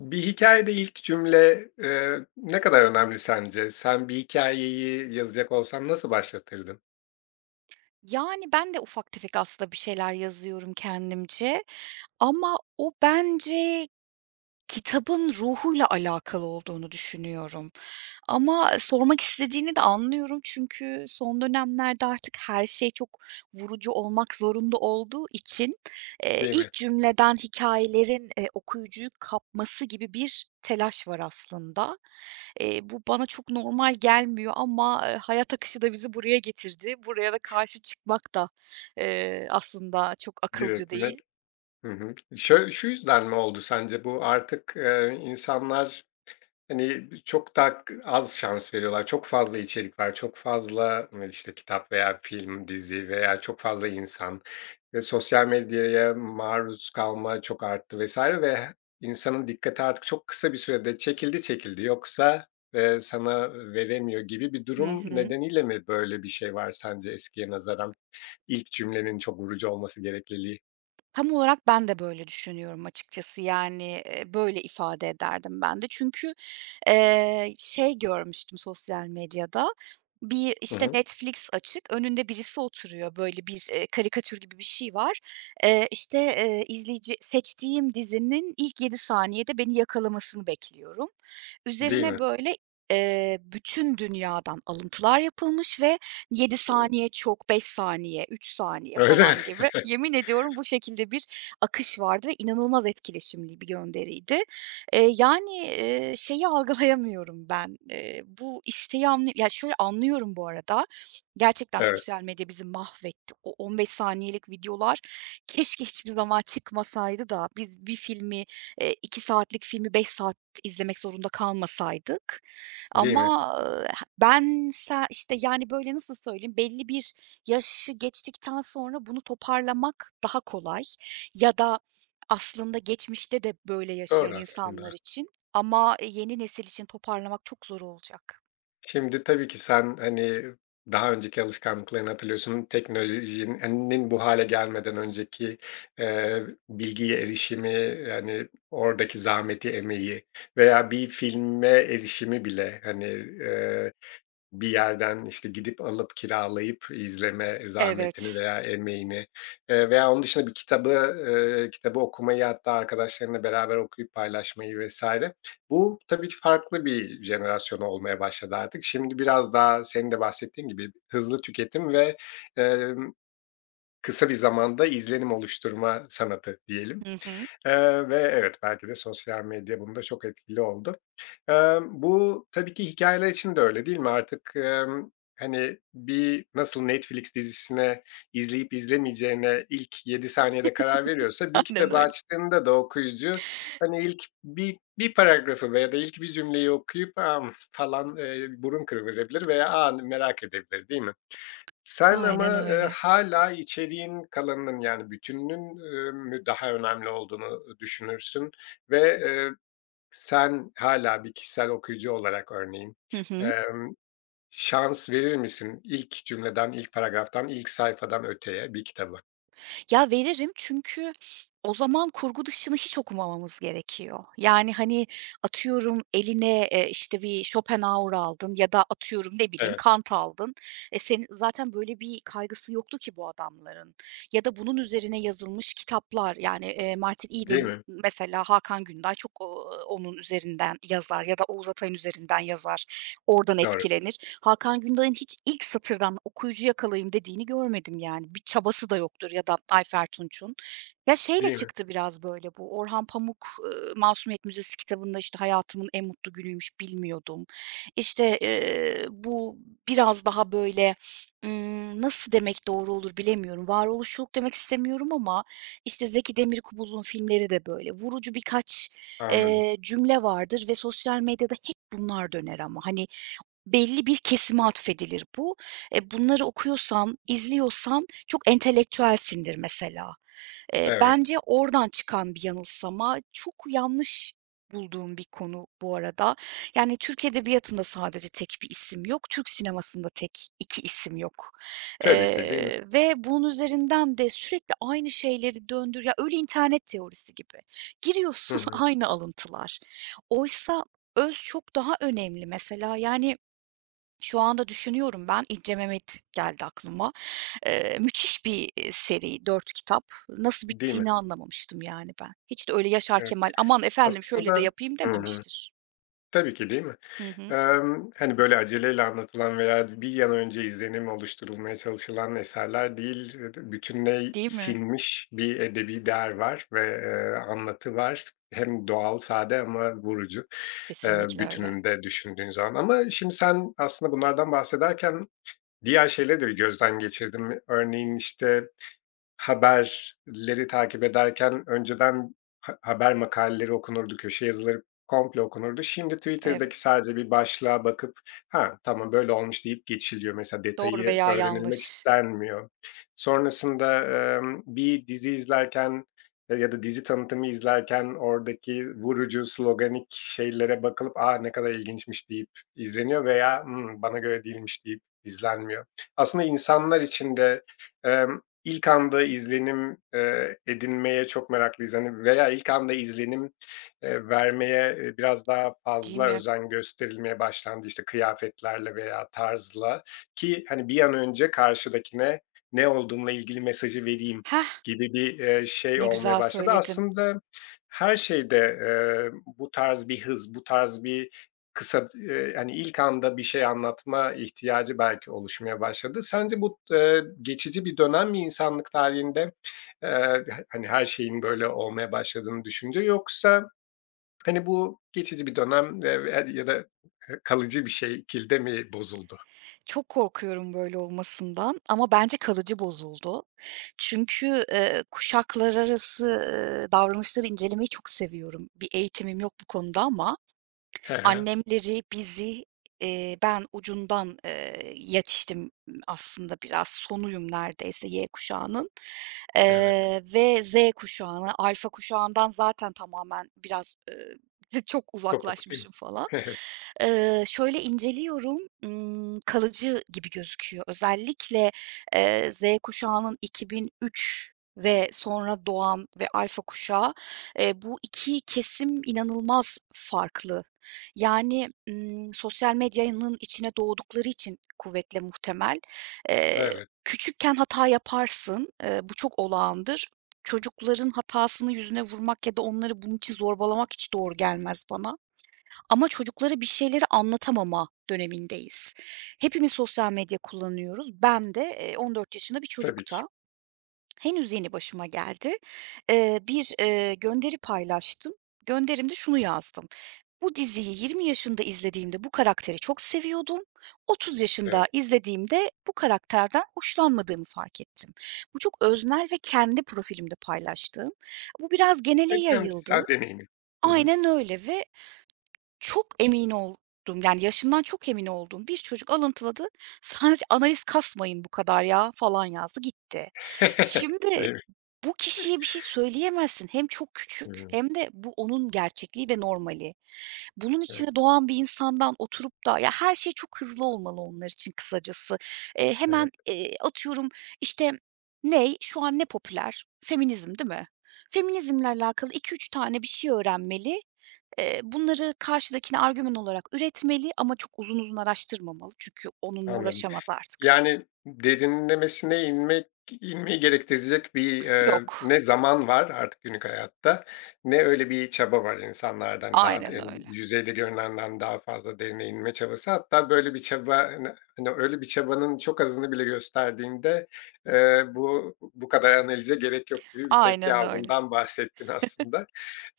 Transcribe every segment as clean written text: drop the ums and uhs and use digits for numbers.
Bir hikâyede ilk cümle, ne kadar önemli sence? Sen bir hikayeyi yazacak olsan nasıl başlatırdın, Yani ben de ufak tefek aslında bir şeyler yazıyorum kendimce, ama o, bence, kitabın ruhuyla alakalı olduğunu düşünüyorum. Ama sormak istediğini de anlıyorum, çünkü son dönemlerde artık her şey çok vurucu olmak zorunda olduğu için, değil mi? ilk cümleden hikâyelerin, okuyucuyu kapması gibi bir telaş var aslında. Bu bana çok normal gelmiyor, ama hayat akışı da bizi buraya getirdi. Buraya da karşı çıkmak da, aslında çok akılcı Direkt. değil. Hı hı. Şu yüzden mi oldu sence bu? Artık, insanlar hani, çok da az şans veriyorlar. Çok fazla içerik var. Çok fazla, işte, kitap veya film, dizi veya çok fazla insan ve sosyal medyaya maruz kalma çok arttı vesaire ve insanın dikkati artık çok kısa bir sürede çekildi yoksa, sana veremiyor gibi bir Hı durum hı. nedeniyle mi böyle bir şey var sence eskiye nazaran? İlk cümlenin çok vurucu olması gerekliliği. Tam olarak ben de böyle düşünüyorum açıkçası. Yani, böyle ifade ederdim ben de. Çünkü, şey görmüştüm sosyal medyada, bir, Hı işte, hı. Netflix açık, önünde birisi oturuyor. Böyle bir, karikatür gibi bir şey var. İşte, izleyici seçtiğim dizinin ilk 7 saniyede beni yakalamasını bekliyorum. Değil Üzerine mi? böyle, bütün dünyadan alıntılar yapılmış. Ve 7 saniye çok, 5 saniye, 3 saniye Öyle. falan gibi. Yemin ediyorum bu şekilde bir akış vardı ve inanılmaz etkileşimli bir gönderiydi. Yani, şeyi algılayamıyorum ben, bu isteği anlı ya, şöyle anlıyorum bu arada, gerçekten Evet. sosyal medya bizi mahvetti. O 15 saniyelik videolar keşke hiçbir zaman çıkmasaydı da biz bir filmi, 2 saatlik filmi 5 saat izlemek zorunda kalmasaydık. Değil mi? Ama, eee, ben sen işte, yani, böyle, nasıl söyleyeyim, belli bir yaşı geçtikten sonra bunu toparlamak daha kolay ya da aslında geçmişte de böyle yaşayan Doğru insanlar aslında. için, ama, yeni nesil için toparlamak çok zor olacak. Şimdi tabii ki sen, hani, daha önceki alışkanlıklarını hatırlıyorsun. Teknolojinin bu hale gelmeden önceki, eee, bilgiye erişimi, yani, oradaki zahmeti, emeği veya bir filme erişimi bile, hani, bir yerden, işte, gidip alıp kiralayıp izleme zahmetini Evet. veya emeğini, veya onun dışında bir kitabı, okumayı hatta arkadaşlarınla beraber okuyup paylaşmayı vesaire. Bu tabii ki farklı bir jenerasyon olmaya başladı artık. Şimdi biraz daha senin de bahsettiğin gibi hızlı tüketim ve, emm, kısa bir zamanda izlenim oluşturma sanatı diyelim, Hı hı. Ve evet belki de sosyal medya bunda çok etkili oldu. Bu tabii ki hikayeler için de öyle değil mi? Artık, hani, bir nasıl Netflix dizisine izleyip izlemeyeceğine ilk 7 saniyede karar veriyorsa bir Aynen kitabı öyle. açtığında da okuyucu, hani, ilk bir paragrafı veya da ilk bir cümleyi okuyup "Amm" falan, burun kıvırabilir veya "A!" merak edebilir, değil mi? Sen Aynen ama, öyle. hâlâ içeriğin kalanının yani bütününün, mü daha önemli olduğunu düşünürsün ve, sen hala bir kişisel okuyucu olarak örneğin, Hı hı. emm, şans verir misin ilk cümleden, ilk paragraftan, ilk sayfadan öteye bir kitaba? Ya, veririm, çünkü o zaman kurgu dışını hiç okumamamız gerekiyor. Yani, hani, atıyorum eline, işte, bir Schopenhauer aldın ya da atıyorum, ne bileyim, Evet. Kant aldın. E, senin zaten böyle bir kaygısı yoktu ki bu adamların, ya da bunun üzerine yazılmış kitaplar. Yani, Martin Değil Eden mi? mesela, Hakan Günday çok, onun üzerinden yazar ya da Oğuz Atay'ın üzerinden yazar. Oradan Doğru. etkilenir. Hakan Günday'ın hiç ilk satırdan okuyucu yakalayayım dediğini görmedim, yani. Bir çabası da yoktur, ya da Ayfer Tunç'un. Ya, şeyle Değil mi? çıktı biraz böyle bu, Orhan Pamuk, Masumiyet Müzesi kitabında, işte, "hayatımın en mutlu günüymüş, bilmiyordum." İşte, bu biraz daha böyle. Nasıl demek doğru olur bilemiyorum. Varoluşçuluk demek istemiyorum, ama, işte, Zeki Demirkubuz'un filmleri de böyle. Vurucu birkaç, Anladım. Cümle vardır ve sosyal medyada hep bunlar döner ama. Hani, belli bir kesime atfedilir bu. E, bunları okuyorsan, izliyorsan çok entelektüelsindir mesela. Eee, Evet. bence oradan çıkan bir yanılsama. Çok yanlış bulduğum bir konu bu arada. Yani, Türk edebiyatında sadece tek bir isim yok, Türk sinemasında tek 2 isim yok. Tabii ki, değil mi? Ve bunun üzerinden de sürekli aynı şeyleri döndür ya, öyle internet teorisi gibi. Hı Giriyorsun, hı. aynı alıntılar. Oysa öz çok daha önemli mesela. Yani şu anda düşünüyorum ben, İnce Mehmet geldi aklıma. Müthiş bir seri, 4 kitap. Nasıl Değil mi? bittiğini anlamamıştım yani ben. Hiç de öyle Yaşar Evet. Kemal, "Aman efendim şöyle de Aslında. yapayım." Hı hı. dememiştir. Tabii ki, değil mi? Hı hı. Hani, böyle aceleyle anlatılan veya bir an önce izlenim oluşturulmaya çalışılan eserler değil, bütüne Değil mi? sinmiş bir edebi değer var ve, anlatı var. Hem doğal, sade ama vurucu, Kesinlikle öyle. bütününde düşündüğün zaman. Ama şimdi sen aslında bunlardan bahsederken diğer şeyleri de bir gözden geçirdim. Örneğin, işte, haberleri takip ederken önceden ha haber makaleleri okunurdu, köşe yazıları komple okunurdu. Şimdi Twitter'daki Evet. sadece bir başlığa bakıp, "Ha, tamam, böyle olmuş." deyip geçiliyor. Mesela Doğru detayı veya öğrenilmek yanlış. istenmiyor. Sonrasında, bir dizi izlerken, ya da dizi tanıtımı izlerken oradaki vurucu, sloganik şeylere bakılıp, "A, ne kadar ilginçmiş." deyip izleniyor veya, "Hımm, bana göre değilmiş." deyip izlenmiyor. Aslında insanlar için de, İlk anda izlenim, edinmeye çok meraklıyız, hani, veya ilk anda izlenim, vermeye, biraz daha Değil fazla mi? özen gösterilmeye başlandı, işte, kıyafetlerle veya tarzla ki, hani, bir an önce karşıdakine ne olduğumla ilgili mesajı vereyim Heh, gibi bir, şey ne olmaya güzel başladı. söyledin. Aslında her şeyde, bu tarz bir hız, bu tarz bir kısa, hani, ilk anda bir şey anlatma ihtiyacı belki oluşmaya başladı. Sence bu, geçici bir dönem mi insanlık tarihinde? Eee, hani, her şeyin böyle olmaya başladığını düşünce yoksa, hani, bu geçici bir dönem ve ya da kalıcı bir şekilde mi bozuldu? Çok korkuyorum böyle olmasından, ama bence kalıcı bozuldu. Çünkü, kuşaklar arası, davranışları incelemeyi çok seviyorum. Bir eğitimim yok bu konuda, ama He he, annemleri, bizi, ben ucundan, yetiştim aslında biraz, sonuyum neredeyse Y kuşağının, evet. Ve Z kuşağına, alfa kuşağından zaten tamamen biraz, çok Kopuk değil mi? uzaklaşmışım falan. Şöyle inceliyorum, kalıcı gibi gözüküyor. Özellikle, Z kuşağının 2003 ve sonra doğan ve alfa kuşağı, bu 2 kesim inanılmaz farklı. Yani, sosyal medyanın içine doğdukları için kuvvetle muhtemel. Evet, Eee, evet, küçükken hata yaparsın, bu çok olağandır. Çocukların hatasını yüzüne vurmak ya da onları bunun için zorbalamak hiç doğru gelmez bana. Ama çocuklara bir şeyleri anlatamama dönemindeyiz. Hepimiz sosyal medya kullanıyoruz. Ben de, 14 yaşında bir tabii ki. çocukta. Henüz yeni başıma geldi. Bir gönderi paylaştım. Gönderimde şunu yazdım. Bu diziyi 20 yaşında izlediğimde bu karakteri çok seviyordum. 30 yaşında Evet izlediğimde bu karakterden hoşlanmadığımı fark ettim. Bu çok öznel ve kendi profilimde paylaştığım. Bu biraz genele ve kendi yayıldı. kişisel deneyimin. Hı hı. Aynen öyle. Ve çok emin oldum, yani, yaşından çok emin olduğum bir çocuk alıntıladı. Sadece "Analiz kasmayın bu kadar ya." falan yazdı, gitti. Şimdi Değil mi? bu kişiye bir şey söyleyemezsin. Hem çok küçük, Hıı. hem de bu onun gerçekliği ve normali. Bunun Evet, içine doğan bir insandan oturup da ya, her şey çok hızlı olmalı onlar için kısacası. Hemen, evet. Atıyorum, işte, ne şu an ne popüler? Feminizm, değil mi? Feminizmle alakalı iki üç tane bir şey öğrenmeli. Bunları karşıdakine argüman olarak üretmeli, ama çok uzun uzun araştırmamalı, çünkü onunla Anladım. uğraşamaz artık. Yani, derinlemesine inmeyi gerektirecek bir, Yok. ne zaman var artık günlük hayatta ne öyle bir çaba var insanlardan daha Aynen derin, öyle. yüzeyde görünenden daha fazla derine inme çabası. Hatta böyle bir çaba, hani, öyle bir çabanın çok azını bile gösterdiğinde, bu kadar analize gerek yok gibi bir tepki Aynen öyle. aldığından bahsettin aslında.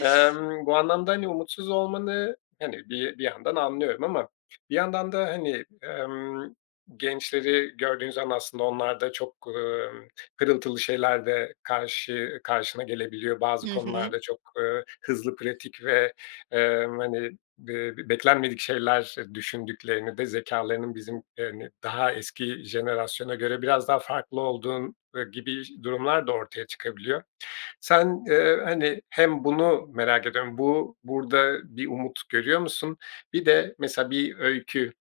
Bu anlamda, hani, umutsuz olmanı, hani, bir yandan anlıyorum ama bir yandan da, hani, gençleri gördüğün zaman aslında onlar da çok, hırıltılı şeyler de karşı karşına gelebiliyor. Bazı Hı hı. konularda çok, hızlı, pratik ve, hani, beklenmedik şeyler düşündüklerini de zekâlarının bizim, hani, daha eski jenerasyona göre biraz daha farklı olduğun, gibi durumlar da ortaya çıkabiliyor. Sen, hani, hem bunu merak ediyorum. Bu burada bir umut görüyor musun? Bir de mesela bir öykü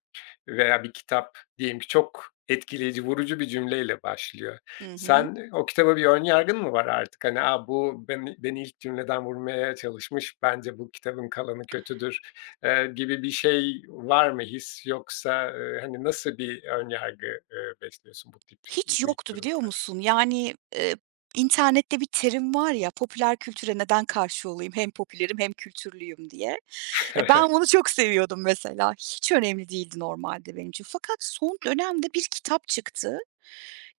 veya bir kitap diyelim ki çok etkileyici, vurucu bir cümleyle başlıyor. Hı hı. Sen, o kitaba bir ön yargın mı var artık? Hani, "A, bu beni ilk cümleden vurmaya çalışmış. Bence bu kitabın kalanı kötüdür." Gibi bir şey var mı his? Yoksa, hani, nasıl bir ön yargı, besliyorsun bu tip Hiç bu ilk yoktu, duruma biliyor karşı? musun? Yani, internette bir terim var ya, "popüler kültüre neden karşı olayım, hem popülerim hem kültürlüyüm" diye. E, ben bunu çok seviyordum mesela. Hiç önemli değildi normalde benim için. Fakat son dönemde bir kitap çıktı.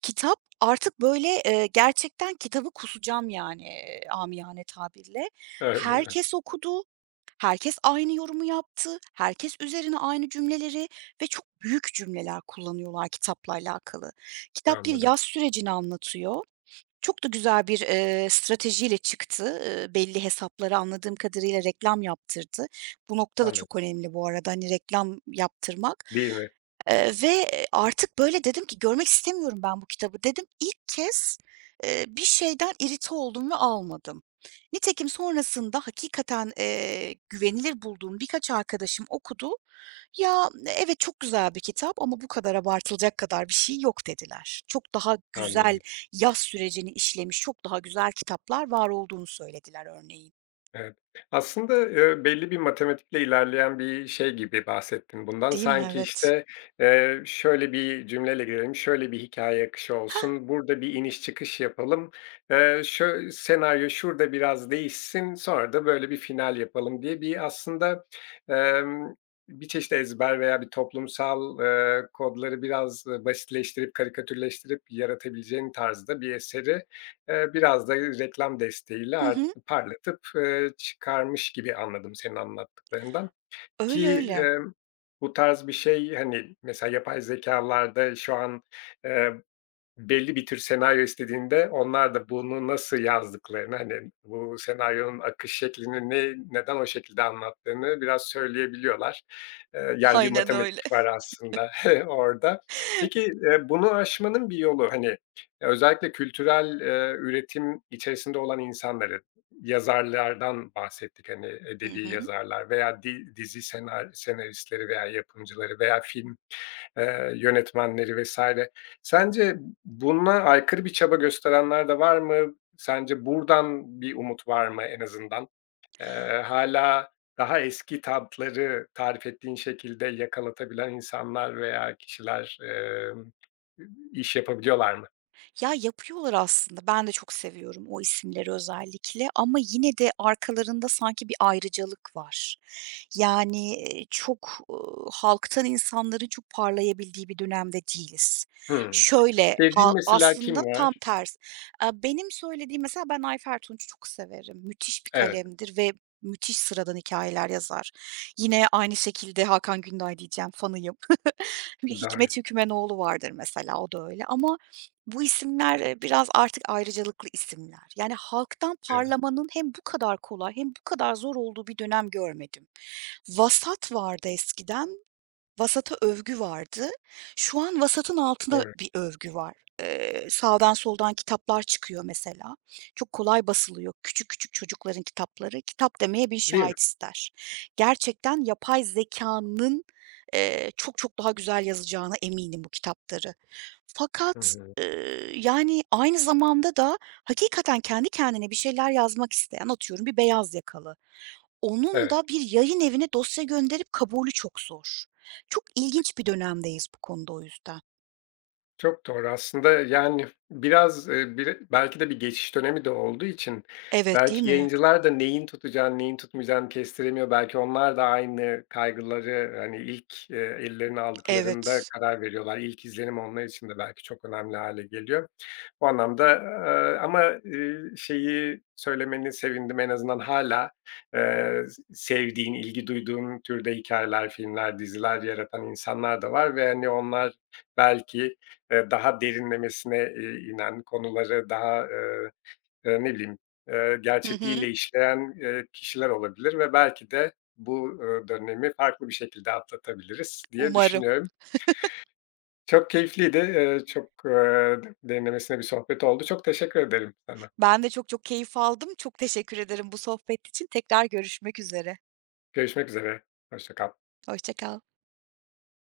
Kitap artık böyle, gerçekten kitabı kusacağım yani, amiyane tabirle. Öyle mi? Herkes okudu, herkes aynı yorumu yaptı, herkes üzerine aynı cümleleri ve çok büyük cümleler kullanıyorlar kitapla alakalı. Kitap bir Anladım, yaz sürecini anlatıyor, çok da güzel bir, stratejiyle çıktı. Belli hesaplara anladığım kadarıyla reklam yaptırdı. Bu nokta da anladım. çok önemli bu arada, hani, reklam yaptırmak. Değil mi? Artık böyle dedim ki, "Görmek istemiyorum ben bu kitabı." dedim. İlk kez, bir şeyden irite oldum ve almadım. Nitekim sonrasında hakikaten, güvenilir bulduğum birkaç arkadaşım okudu. "Ya, evet, çok güzel bir kitap, ama bu kadar abartılacak kadar bir şey yok." dediler. Çok daha güzel Anladım. yaz sürecini işlemiş, çok daha güzel kitaplar var olduğunu söylediler örneğin. Evet. Aslında, belli bir matematikle ilerleyen bir şey gibi bahsettin bundan. Değil mi? Sanki, Evet. işte, şöyle bir cümleyle girelim, şöyle bir hikaye akışı Hah, olsun, burada bir iniş çıkış yapalım, şöy senaryo şurada biraz değişsin, sonra da böyle bir final yapalım diye bir aslında, emm, bir çeşit ezber veya bir toplumsal, kodları biraz, basitleştirip, karikatürleştirip yaratabileceğin tarzda bir eseri, biraz da reklam hı desteğiyle hı. parlatıp, çıkarmış gibi anladım senin anlattıklarından Öyle, ki, öyle. Bu tarz bir şey, hani, mesela yapay zekalarda şu an, eee belli bir tür senaryo istediğinde onlar da bunu nasıl yazdıklarını, hani, bu senaryonun akış şeklini neden o şekilde anlattığını biraz söyleyebiliyorlar. Yani, bir Aynen öyle. matematik var aslında orada. Peki, bunu aşmanın bir yolu, hani, özellikle kültürel, üretim içerisinde olan insanları, yazarlardan bahsettik, hani, Hı edebi hı. yazarlar veya dizi senaristleri veya yapımcıları veya film, yönetmenleri vesaire. Sence buna aykırı bir çaba gösterenler de var mı? Sence buradan bir umut var mı en azından? Hâlâ daha eski tatları tarif ettiğin şekilde yakalatabilen insanlar veya kişiler, iş yapabiliyorlar mı? Ya, yapıyorlar aslında. Ben de çok seviyorum o isimleri özellikle, ama yine de arkalarında sanki bir ayrıcalık var. Yani, çok, halktan insanların çok parlayabildiği bir dönemde değiliz. Hımm. Şöyle, ha, Sevdiğin mesela aslında kim tam var? tersi. Benim söylediğim mesela, ben Ayfer Tunç'u çok severim. Müthiş bir Evet, kalemdir ve müthiş sıradan hikayeler yazar. Yine aynı şekilde Hakan Günday diyeceğim, fanıyım. doğru. Hikmet Hükümenoğlu vardır mesela, o da öyle, ama bu isimler, biraz artık ayrıcalıklı isimler. Yani halktan Evet, parlamanın hem bu kadar kolay, hem bu kadar zor olduğu bir dönem görmedim. Vasat vardı eskiden. Vasata övgü vardı. Şu an vasatın altında doğru. bir övgü var. Sağdan soldan kitaplar çıkıyor mesela. Çok kolay basılıyor küçük küçük çocukların kitapları. Kitap demeye bir Değil mi? şahit ister. Gerçekten yapay zekânın, çok çok daha güzel yazacağına eminim bu kitapları. Hı Fakat, hı. Yani aynı zamanda da hakikaten kendi kendine bir şeyler yazmak isteyen, atıyorum bir beyaz yakalı, onun Evet. da bir yayın evine dosya gönderip kabulü çok zor. Çok ilginç bir dönemdeyiz bu konuda, o yüzden. Çok doğru. Aslında, yani, biraz, bir belki de bir geçiş dönemi de olduğu için Evet, değil belki mi? yayıncılar da neyin tutacağını, neyin tutmayacağını kestiremiyor. Belki onlar da aynı kaygıları, hani, ilk, ellerine aldıklarında Evet. karar veriyorlar. İlk izlenim onlar için de belki çok önemli hale geliyor. Bu anlamda, şeyi söylemeni sevindim. En azından hala eee, sevdiğin, ilgi duyduğun türde hikayeler filmler, diziler yaratan insanlar da var ve, hani, onlar belki daha derinlemesine, inen konuları daha, ne bileyim, Hı hı. gerçekliğiyle işleyen, kişiler olabilir ve belki de bu, dönemi farklı bir şekilde atlatabiliriz diye Umarım. düşünüyorum. Çok keyifliydi. Çok, derinlemesine bir sohbet oldu. Çok teşekkür ederim sana. Ben de çok çok keyif aldım. Çok teşekkür ederim bu sohbet için. Tekrar görüşmek üzere. Görüşmek üzere. Hoşça kal. Hoşça kal.